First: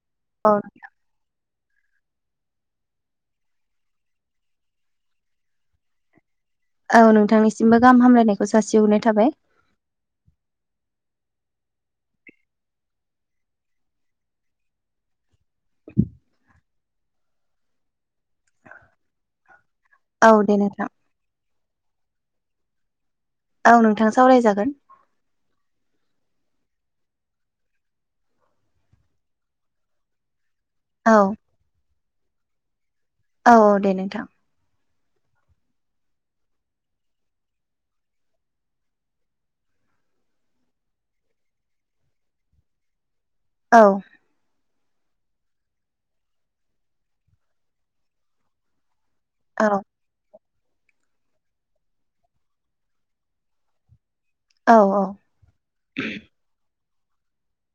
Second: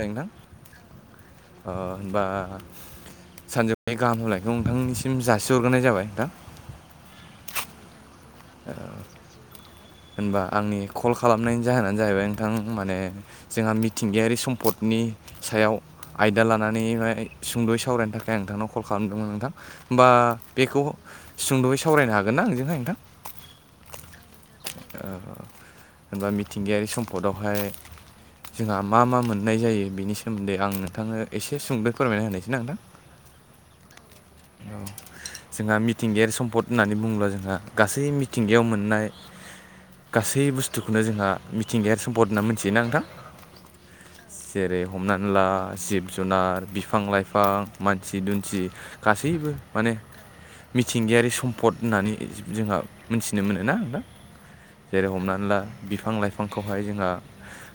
नोंथां औ अह होनबा सानजौफुनि गाहाम हलायखौ नोंथांनिसिम जासिहरग्रोनाय जाबाय नोंथां औ नोंथांनिसिमबो गाहाम हामलायनायखौ जासि हरनाय थाबाय होनबा आंनि कल खालामनायनि जाहोनानो जाहैबाय नोंथां माने जोंहा मिथिंगायारि सम्पदनि सायाव आयदा लानानैहाय सुंद'यै सावरायनो थाखाय आं नोंथांनाव कल खालामदोंमोन नोंथां होमबा औ दे बेखौ नोंथां सुंद'यै सावरायनो हागोन ना नोंजोंहाय नोंथां औ नोंथां सावरायजागोन ओह होनबा मिथिंगायारि सम्पदावहाय जोंहा मा मा मोननाय जायो बेनि सोमोन्दै आं नों औ नोंथांनो एसे सुंद फोरमायना होनोसै ना नोंथां औ दे नोंथां औ जोंहा मिथिंगायारि सम्पद होननानै बुङोब्ला जोंहा गासै मिथिंगायाव मोननाय गासै बुस्थुखौनो जोंहा मिथिंगायारि सम्पद होनना मिथियोना नोंथां औ जेरै हमनाननै ला जिब जुनार बिफां लाइफां मानसि दुन्सि गासैबो औ माने मिथिंगायारि सम्पद होननानै जोंहा मिथिनो मोनोना नोंथां औ जेरै हमनान ला बिफां लाइफांखौहाय जोंहा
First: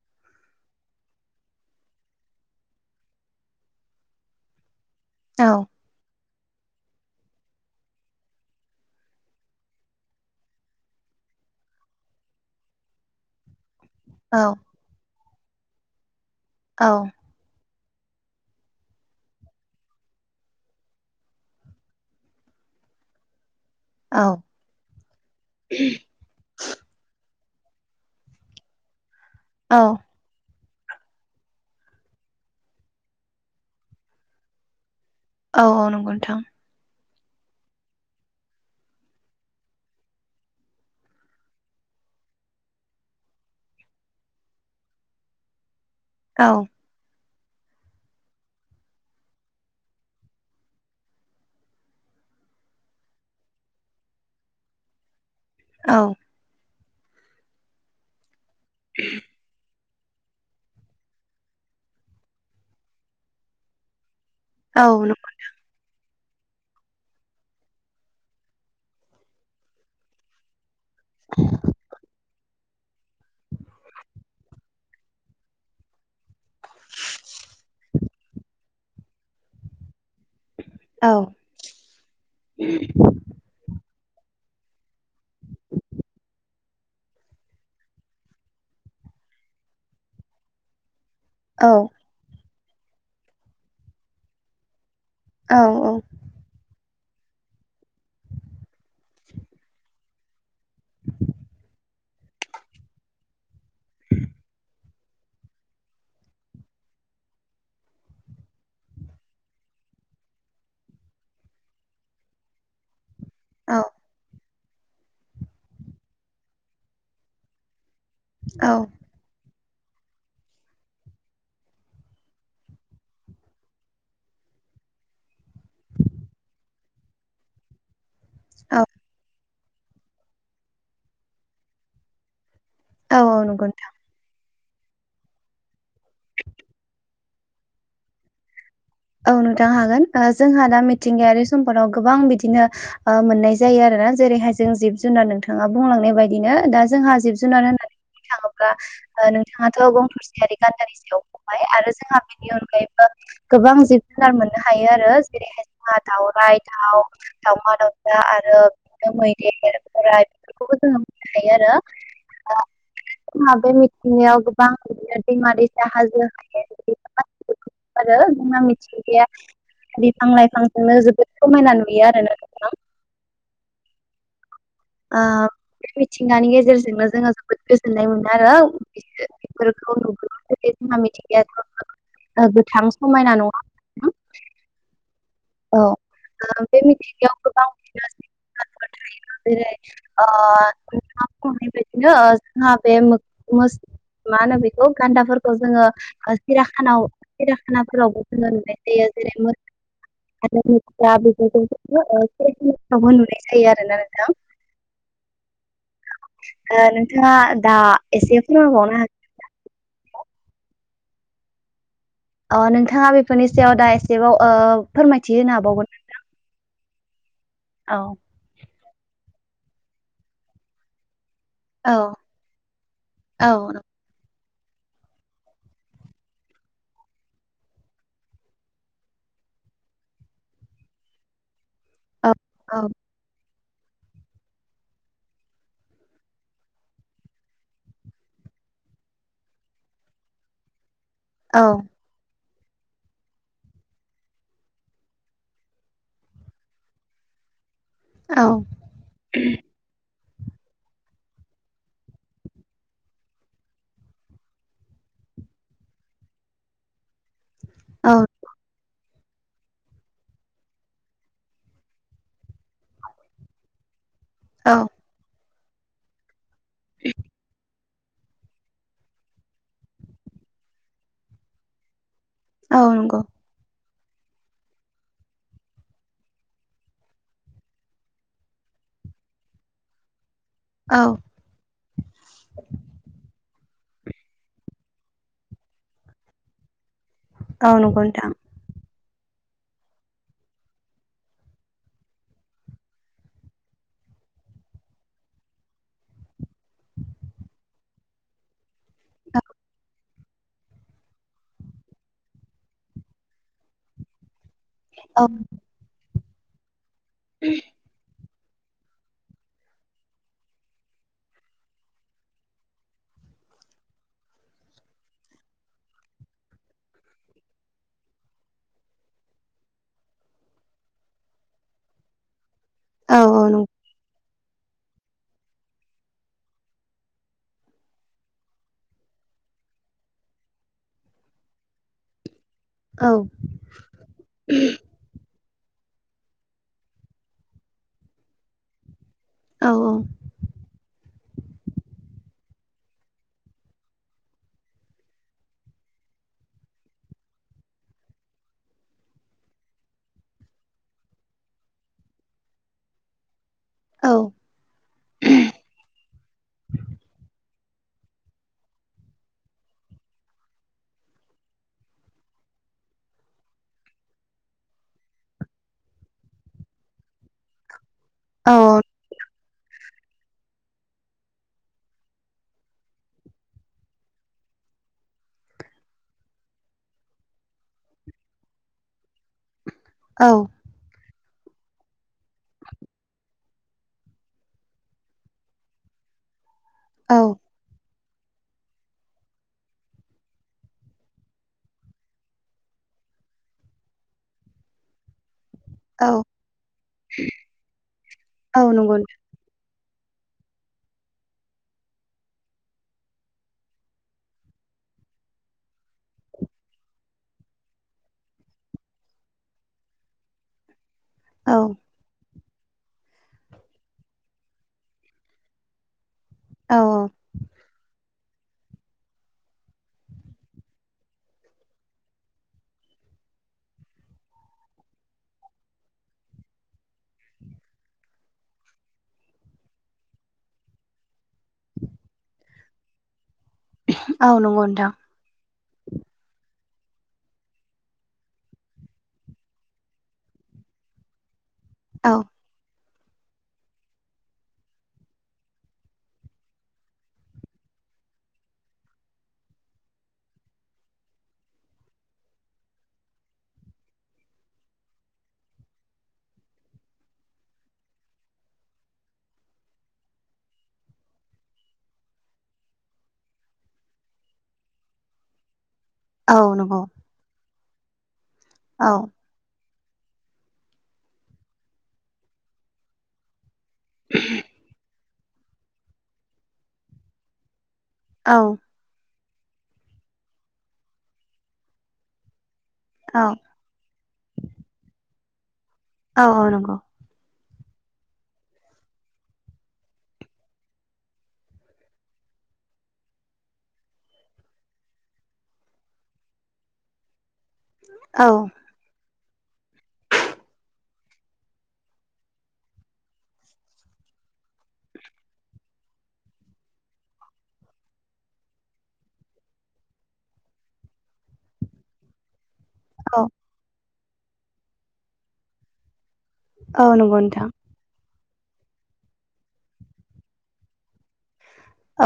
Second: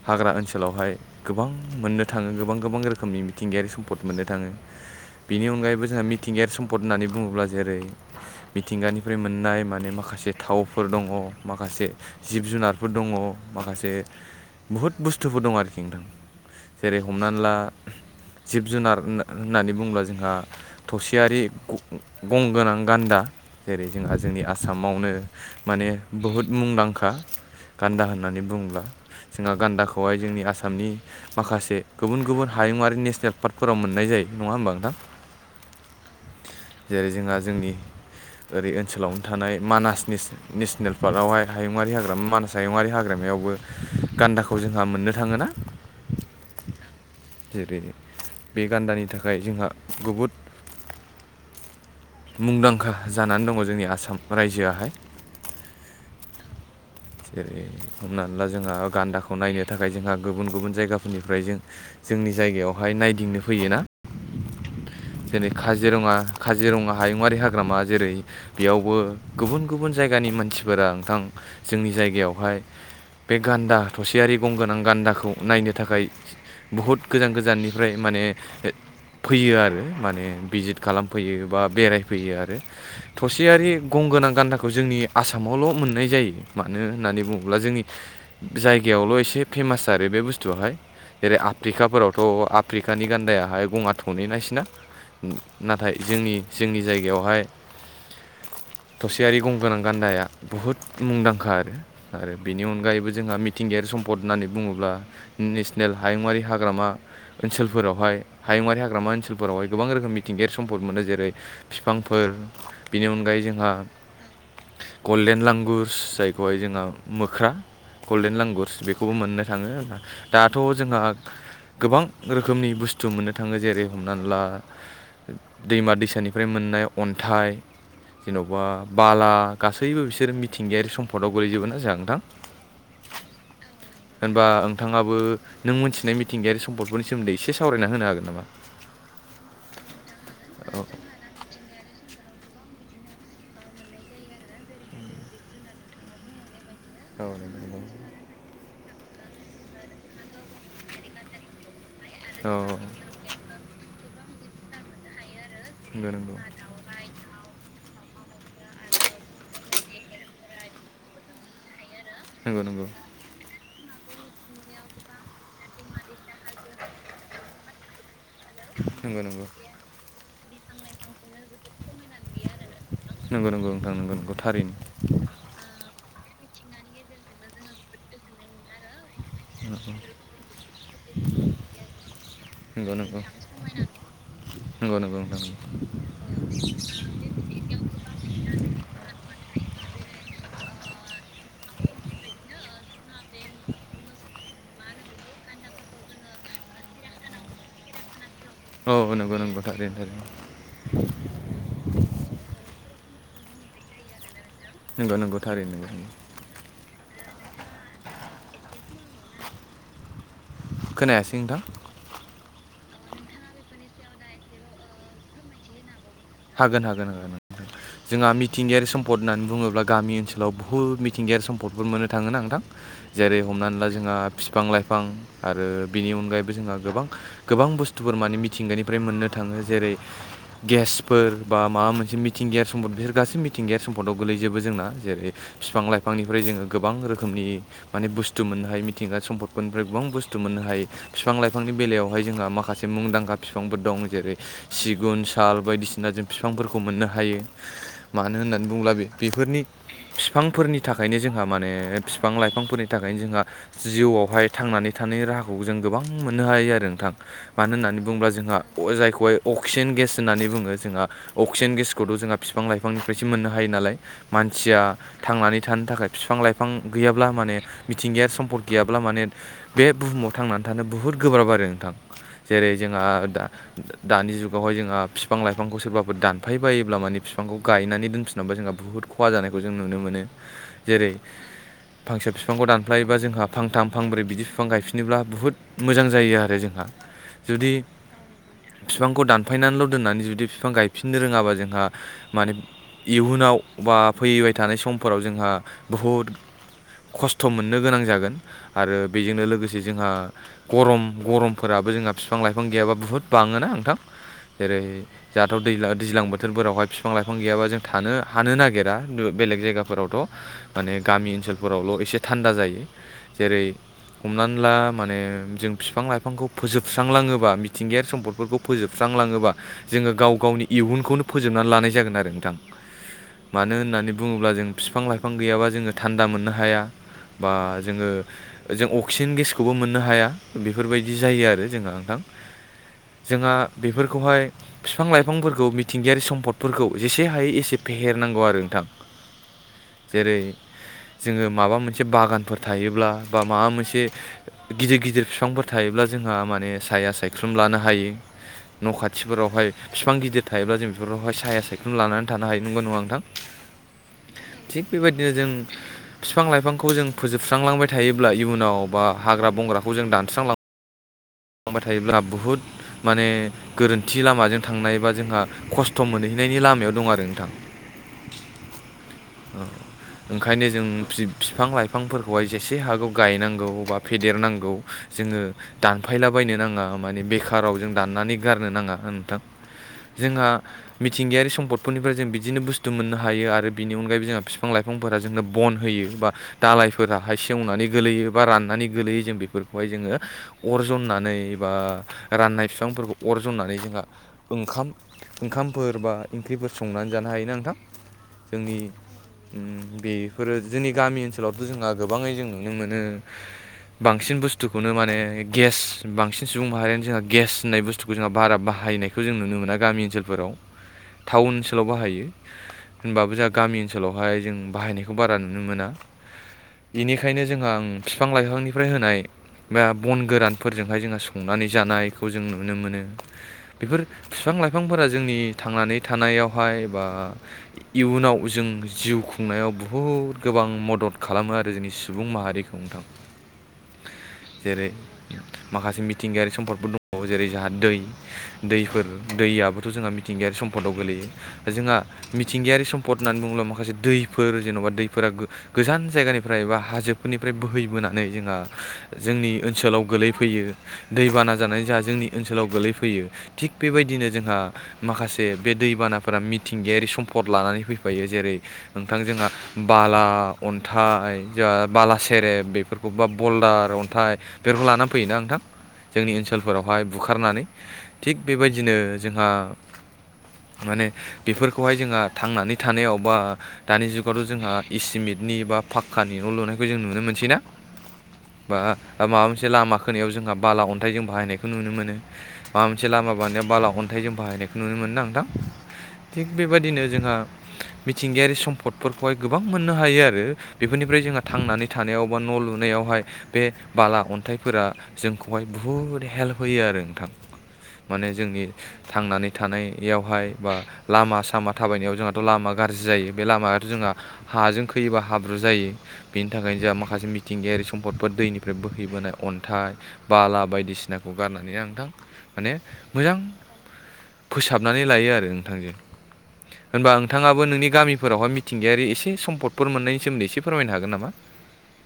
हाग्रा ओनसोलावहाय गोबां मोननो थाङो गोबां गोबां रोखोमनि मिथिंगायारि सम्पद मोननो थाङो औ बेनि अनगायैबो जोंहा मिथिंगायारि सम्पद होननानै बुङोब्ला जेरै मिथिंगानिफ्राय मोननाय माने माखासे थावफोर दङ माखासे जिब जुनारफोर दङ माखासे औ बुहुत बुस्थुफोर दं आरोखि नोंथां जेरै हमनान ला जिब जुनार होन होननानै बुङोब्ला जोंहा थसेयारि गंगोनां गान्दा जेरै जोंहा औ जोंनि आसामावनो माने बुहुद मुंदांखा गान्दा होननानै बुङोब्ला जोंहा औ गान्दाखौहाय जोंनि आसामनि माखासे गुबुन गुबुन हायुङारि नेसनेल पार्कफोराव मोननाय जायो नङा होनबा नोंथां औ औ नंगौ नोंथां जेरै जोंहा जोंनि ओरै ओनसोलावनो थानाय मानासनिस नेसनेल फार्गगावहाय हायुङारि हाग्रामा मानास हायुङरारि हाग्रामायावबो गान्दाखौ जोंहा मोननो थाङोना [inaudible] औ जेरै बे गान्दानि थाखाय जोंहा गुबहुद मुंदांखा जानानै दङ जोंनि आसाम रायजोआहाय औ जेरै हमनानै ला जोंहा गान्दाखौ नायनो थाखाय जोंहा गुबुन गुबुन जायगाफोरनिफ्राय जों जोंनि जायगायावहाय नायदिंनो फैयोना औ नोंगौ जेरै काजिरङा काजिरङा हायुङारि हाग्रामा जेरै बेयावबो गुबुन गुबुन जायगानि मानसिफोरा नोंथां जोंनि जायगायाव बेवहाय बे गान्दा थसेयारि गंगोनां गान्दाखौ नायनो थाखाय बहुत गोजान गोजाननिफ्राय माने फैयो आरो माने भिजिट औ खालामफैयो बा बेरायफैयो आरो थसेयारि गंगोनां गान्दाखौ जोंनि आसाम आसामावल' मोननाय जायो मानो होननानै बुङोब्ला जोंनि जायगायावल' एसे फेमास आरो बे बुस्थुवाहाय मि- जेरै औ आफ्रिकाफोरावथ' आफ्रिकानि गान्दायाहाय गङा थनै ना बिसिना औ नाथाय जोंनि जोंनि जायगायावहाय थसेयारि गंगोनां गान्दाया बुहुद मुंदांखा आरो आरो बेनि अनगायैबो जोंहा थिंगायारि सम्पद होननानै बुङोब्ला नेसनेल हायुङारि हाग्रामा ओनसोलफोरावहाय हायुङारि हाग्रामा ओनसोलफोरावहाय गोबां रोखोम मिथिंगायारि सम्पद मोनो जेरै बिफांफोर बेनि अनगायै जोंहा गल्डेन लांगुरस जायखौहाय जोंहा मोख्रा गल्डेन लांगुरस बेखौ खौबो मोननो थाङो दाथ' जोंहा गोबां रोखोमनि बुस्थु मोननो थाङो जेरै हमनान ला दैमा दैसानिफ्राय मोननाय अन्थाइ जेन'बा औ बाला गासैबो बिसोर मिथिंगायारि सम्पदाव गोलैजोबोना जोंहा नोंथां औ औ नंगौ होनबा ओंथाङाबो नों मोनथिनाय मिथिंगायारि सम्प दफोरनि सोमोन्दै एसे सावरायना होनो हागोन नामा? औ नोंथां हागोन ओ जोंहा औ दा मिथिंगायारि सम्पदआव गोबां बिदिनो ओ मोननाय जायो आरो ना जेरैहाय जों जिब जुनार नोंथाङा बुंलांनाय बायदिनो दा जो जोंहा औ जिब नंगौ जुनार होननानै बुंनो थाङोब्ला ओ नोंथाङाथ' गं थसेयारि गान्दानि सायाव फबाय आरो जो जोंहा बेनि अनगायैबो गोबां जिबफ्रा मोननो हायो आरो जेरैहाय मा नंगौ औ नंगौ दावराय दाव दावमा दाउ दा आरो बिदिनो मैदेर बोराइ बेफोरखौबो जोङो मोननो हायो आरो नंगौ नंगौ जोंहा बे मिथिंगायाव गोबां बिदिनो दैमा दैसा हाजो हायेन आरो जोंना नंगौ मिथिंगाया नंगौ बिफां लाइफांजोंनो जोबोद समायना नुयो आरो ना नंगौ नंगौ नोंथां नंगौ नंगौ थारैनो ओ बे मिथिंगानि गेजेरजोंनो जोङो जोबोद गोजोननाय मोनो आरो ओ बेफोरखौ नुल्बा जाथे जोंहा मिथिंगाथ' गोथां नंगौ नंगौ समायना नङा नंगौ नंगौ नोंथां औ ओ बे मिथिंगायाव गोबां थायो जेरै ओ नो जोंहा ओ बे मोग मोस मा होनो बेखौ गान्दाफोरखौ जोङो ओ सिराखानाव सिराखानाफोरावबो जोङो नुनाय औ नंगौ नंगौ थारैनो ारा ओ नुनाय जायो आरोना नोंथां नंगौ नंगौ थारै नोंगौ ओ नोंथाङा दा एसे फोरमायबावनो हागोन खोनायासै नोंथां अ नोंथाङा बेफोरनि सायाव दा एसेबाव ओ फोरमायथि होनो हाबावगोन नोंथां हागोन हागोन ओ जोंहा मि मिथिंगायारि सम्पद होनानै बुङोब्ला गामि ओनसोलाव बुहुद मिथिंगायारि सम्प भटफोर औ मोननो थाङो ना नोंथां जेरै औ हमनानै ला जोंहा फिफां लाइफां आरो बिनि अनगायैबो जोंहा गोबां गोबां बुस्थुफोर माने मिथिंगानिफ्राय मोननो थाङो जेरै गेस फोर बा माबा मोनसे मिथिंगायारि सम्पद बिसोर गासै मिथिंगायारि सम्पदआव गोलैजोबो जोंना जेरै फिफां लाइफांनिफ्राय जोङो गोबां रोखोमनि माने बुस्थु मोननो हायो मिथिंगा सम्पदफोरनिफ्राय गोबां बुस्थु मोननो हायो बिफां औ लाइफांनि बेलायाव हाय जोंहा माखासे मुंदांखा फिफांफोर दं जेरै सिगुन साल बायदिसि ना जों फिफांफोरखौ मोननो हायो मानो औ होननानै बुङोब्ला बे बेफोरनि फिफांफोरनि थाखायनो जोंहा माने फिफां लाइफांफोरनि थाखायनो जोंहा जिउआवहाय थांनानै थानायनि राहाखौ जों गोबां मोननो हायो आरो नोंथां मानो होननानैबुंब्ला जोंहा अ जायखौहाय अक्सिजेन गेस होन्नानै बुङो जोंहा अक्सिजेन गेसखौथ' जोंहा फिफां लाइफांनिफ्रायसो मोननो हायो नालाय औ मानसिया थांनानै थानो थाखाय फिफां लाइ फां गैयाब्ला माने मिथिंगायार सम्पद गैयाब्ला माने बे बुहुमाव थांनानै थानो बुहुद गोब्राब आरो नोंथां जेरै औ जोंहा नंगौ दा दानि जुगावहाय जोंहा फिफां लाइ बिफांखौ सोरबाफोर दानफाय बायोब्ला माने बिफांखौ गायनानै दोनफिनब जोंहा बुहुत खहा जानायखौ जों नुनो मोनो औ जेरै फांसे फिफांखौ दानफायोबा जोंहा फांथां फांब्रै बिदि फिफां गायफिनोब्ला बुहुत मोजां जायो आरो जोंहा जुदि औ नंगौ नोंथां फिफांखौ दानफायनानैल' दोननानै जुदि फिफां गायफिननो रोङाबा जोंहा माने इयुनाव बा फैबाय थानाय समफोराव जोंहा बहुद खस्थ' मोननो गोनां जागोन आरो बेजोंनो लोगोसे जोंहा गरम गरमफोराबो जोंहा फिफां लाइफां गैयाबा बुहुद बाङोना नोंथां जेरै औ जाहाथ' दै दैज्लां बोथोरफोरावहाय बिफां लाइफां गैयाबा जों थानो हानो नागिरा बेलेग जायगाफोरावथ' माने गामि ओनसोलफोरावल' एसे थान्दा जायो जेरै हमनानै ला माने जों बिफां लाइफांखौ फोजोबस्रांलाङोबा मिथिंगायारि सम्पदफोरखौ फोजोबस्रांलाङोबा जोङो गाव गावनि इहुनखौनो फोजोबनानै लानाय जागोन आरो नोंथां औ नंगौ मानो होननानै बुङोब्ला जों बिफां लाइफां गैयाबा जोङो थान्दा मोननो हाया बा जोङो जों अक्सिजेन गेसखौबो मोननो हाया बेफोरबायदि जायो आरो जोंहा नोंथां औ जोंहा बेफोरखौहाय बिफां लाइफांफोरखौ मिथिंगायारि सम्दफोरखौ जेसे हायो एसे फेहेरनांगौ आरो नोंथां औ औ जेरै जोङो माबा मोनसे बागानफोर थायोब्ला बा माबा मोनसे गिदिर गिदिर फिफांफोर थायोब्ला जोंहा माने साया सायख्लुम लानो हायो न' खाथि मानथिफोरावहाय बिफां गिदिर थायोब्ला जों बेफोरावहाय साया सायख्ल लानानै थानो हायो नंगौ नङा नोंथां थिग बेबायदिनो जों फिफां लाइफांखौ जों फोजोब- सुस्रांबाय थायोब्ला इयुनाव बा हाग्रा बंग्राखौ जों दानस्रांलां ांबाय थायोब्ला बुहुत माने गोरोन्थि लामाजों थांनाय बा जोंहा खस्थ' मोनहैनायनि लामायाव दं आरो नोंथां [inaudible] औ औ ओंखायनो जों बििफां लाइफांफोरखौहाय जेसे हागौ गायनांगौ बा फेदेरनांगौ जोङो दा थफायला बायनो नाङा मानिे बेखाराव जों दाननानै गारनो नाङा नोंथां औ जोंहा मिथिंगायारि सम्पदफोरनिफ्राय जों बिदिनो बुस्थु मोननो हायो आरो बिनि अनगायैबो जोंहा बिफां लाइफांफोरा जोंनो बन होयो बा दालायफोराहाय औ सेवनानै गोगलैयो बा राननानै गोलैयो जों बेफोरखौहाय जोङो अर जननानै बा राननाय बिफांफोरखौ अर जन्नानै जोंहा ओंखाम ओंखाम फोर बा ओंख्रिफोर संनानै जानो हायोना नोंथां औ जोंनि नंगौ उम बेफोरो जोंनि गामि ओनसोलावथ' जोंहा गोबाङै जों नुनो मोनो बांसिन बुस्थुखौनो माने गेस बांसिन सुबुं माहारियानो जोंहा गेस होननाय बुस्थुखौ जोंहा बारा बाहायनायखौ जों नुनो मोना गामि ओनसोलफोराव [inaudible] औ टाउन औ ओनसोलाव बाहायो होनबाबो जोंहा गामि ओनसोलावहाय जों बाहायनायखौ बारा नुनो मोना औ बेनिखायनो जोंहा आं बिफां लाइफांनिफ्राय होनाय बा बन गोरानफोरजोंहाय जोंहा संनानै जानायखौ जों नुनो मोनो बेफोर बिफां लाइफांफोरा जोंनि थांनानै थानायावहाय बा इयुनाव जों जिउ खुंनायाव बहुद गोबां मदद खालामो आरो जोंनि सुबुं माहारिखौ संथाम आ नं ग जेरै माखासे मिथिंगायारि सम्पदफोर दङ जेरै जोंहा दै दैफोर दैयाबोथ' जोंहा मिथिंगायारि सम्पदाव गोल्लैयो जोंहा औ थथिंगायारि सम्द होननानै बुङोब्ला माखासे दैफोर जेन'बा दैफोरा गो- गोजान जायगानिफ्राय बा हाजोफोरनिफ्राय बोहैबोनानै जोंहा जोंनि ओनसोलाव गोलैफैयो दैबाना जानाय जोंहा जोंनि ओनसोलाव गोलैफैयो थिग बेबायदिनो जोंहा माखासे बे दैबानाफोरा मिथिंगायारि सम्पद लानानै फैफायो जेरै नोंथां जोंहा बाला अन्थाइ जा बाला सेरेब बेफोरखौ बा बल्दारथ नाथाय बेफोरखौ लानानानै फैयोना नोंथां जोंनि औ नंगौ ओनसोलफोरावहाय बुखारनानै थिग औ बेबायदिनो जोंहा माने बेफोरखौहाय जोंहा थांनानै थानायाव बा दानि जुगावथ' जोंहा इसिमेटनि बा फाक्कानि न' लुनायखौ जों नुनो मोनसैना। औ बा माबा मोनसे लामा खोनायाव जोंहा बाला अन्थाइ जों बाहायनायखौ नुनो मोनो माबा मोनसे लामा औ बानायाव बाला अन्थाइ जों बाहायनायखौ नुनो मोनो ना नोंथां थिग औ नंगौ बेबायदिनो जोंहा मिथिंगायारि सम्पदफोरखौहाय गोबां मोननो हायो आरो। बेफोरनिफ्राय जोंहा थांनानै थानायाव बा न' लुनायावहाय बे बाला अन्थाइफोरा जोंखौहाय बुहुद हेल्प होयो आरो नोंथां। माने औ जोंनि थांनानै थानायावहाय बा लामा सामा थाबायनायाव जोंहाथ' लामा गाज्रि जायो बे लामायाथ' जोंहा हाजों खैयोबा हाब्रु जायो बेनि थाखायनो जोंहा माखासे मिथिंगायारि सम्पद दैनिफ्राय बोहैबोनाय अन्थाइ बाला बायदिसिनाखौ गारनानै आं नोंथां माने औ मोजां फोसाबनानै लायो आरो नोंथां जों। औ होनबा नंगौ नोंथां नोंथाङाबो नोंनि गामिफोरावहाय मिथिंगायारि एसे सम्दफोर मोननायनि सोमोन्दै इसे फोरमायनो हागोन नामा।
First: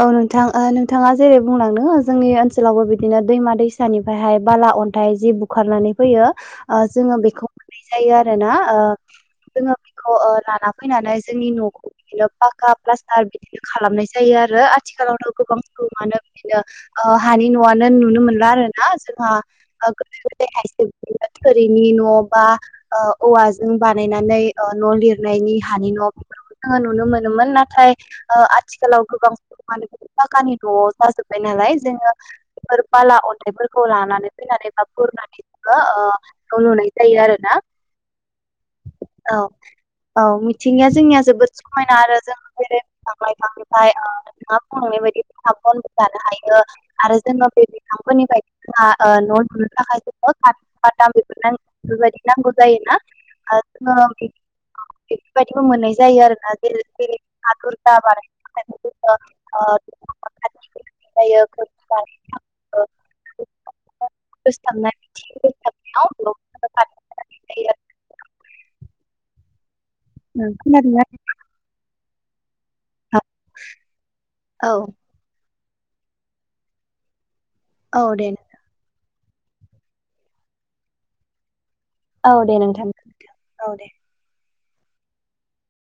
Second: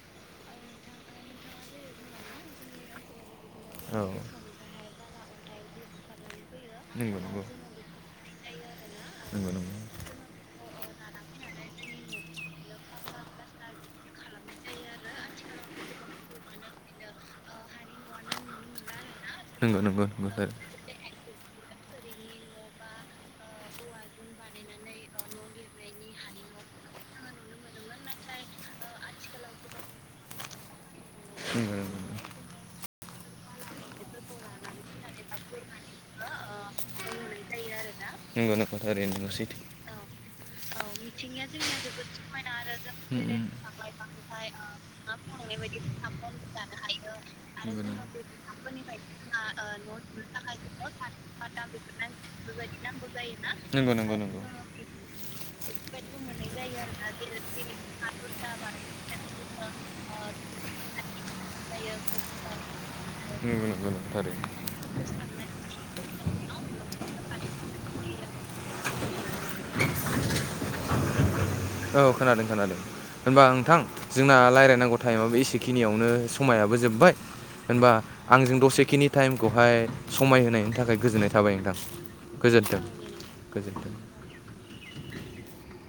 औ नोंथां ओ नोंथाङा जेरै बुंलांदों जोंनि ओनसोलावबो बिदिनो दैमा दैसा औ सानिफ्रायहाय बाला अन्थाइ जि बुखारनानै फैयो ओ जोङो नंगौ नंगौ बेखौ जायो आरो ना ओ नंगौ जोङो बिखौ ओ लाना फैनानै जोंनि न'खौ बिदिनो पाक्का प्लास्टार बिदिनो खालामनाय जायो आरो। आरो आथिखालावथ' गोबां सम मानो बिदिनो ओ हानि न'आनो नुनो मोनला आरोना जोंहा नंगौ नंगौ नंगौ सार [unintelligible] थोरिनि न' बा ओ औवाजों बानायनानै ओ न' लिरनायनि हानि न' जोंङो नुनो मोनोमोन नाथाय ओ आथिखालाव गोबां [unintelligible] फाखानि न' जाजोबबाय नंगौ नालाय जोङो बेफोर बाला अन्थाइफोरखौ लानानै फैनानै एबा बुरनानै [unintelligible] जायो आरोना। नंगौ नोंथां थारैनो औ सैथो। औ मिथिंगाया जोंनिया जोबोद समायना आरो जों [unintelligible] [unintelligible] [unintelligible] [unintelligible] बायदि हायो आरो जेनबा बे बिफांफोरनिफ्राय बा ओ न' लुनो थाखाय [unintelligible] [unintelligible] बेफोरबायदि नांगौ जायो। नांगौ जायोना नंगौ नंगौ नंगौ। बेफोरबायदिबो मोननाय जायो आरो ना जेरै [unintelligible] ओ [unintelligible] थाखाय नंगौ नंगौ नंगौ थारै। [unintelligible] [unintelligible] गोनांथि जायो आरो। [unintelligible] [unintelligible] औ खोनादों- खोनादों नोंथां होनबा नोंथां जोंना औ रायलायनांगौ टाइमाबो एसेखिनियावनो समायाबो जोबबाय होनबा औ दे आंजों दसेखिनि टाइमखौहाय समायहोनायनि थाखाय गोजोननाय थाबाय नोंथां। औ दे गोजोन्थों नोंथां औ दे। गोजोन्थों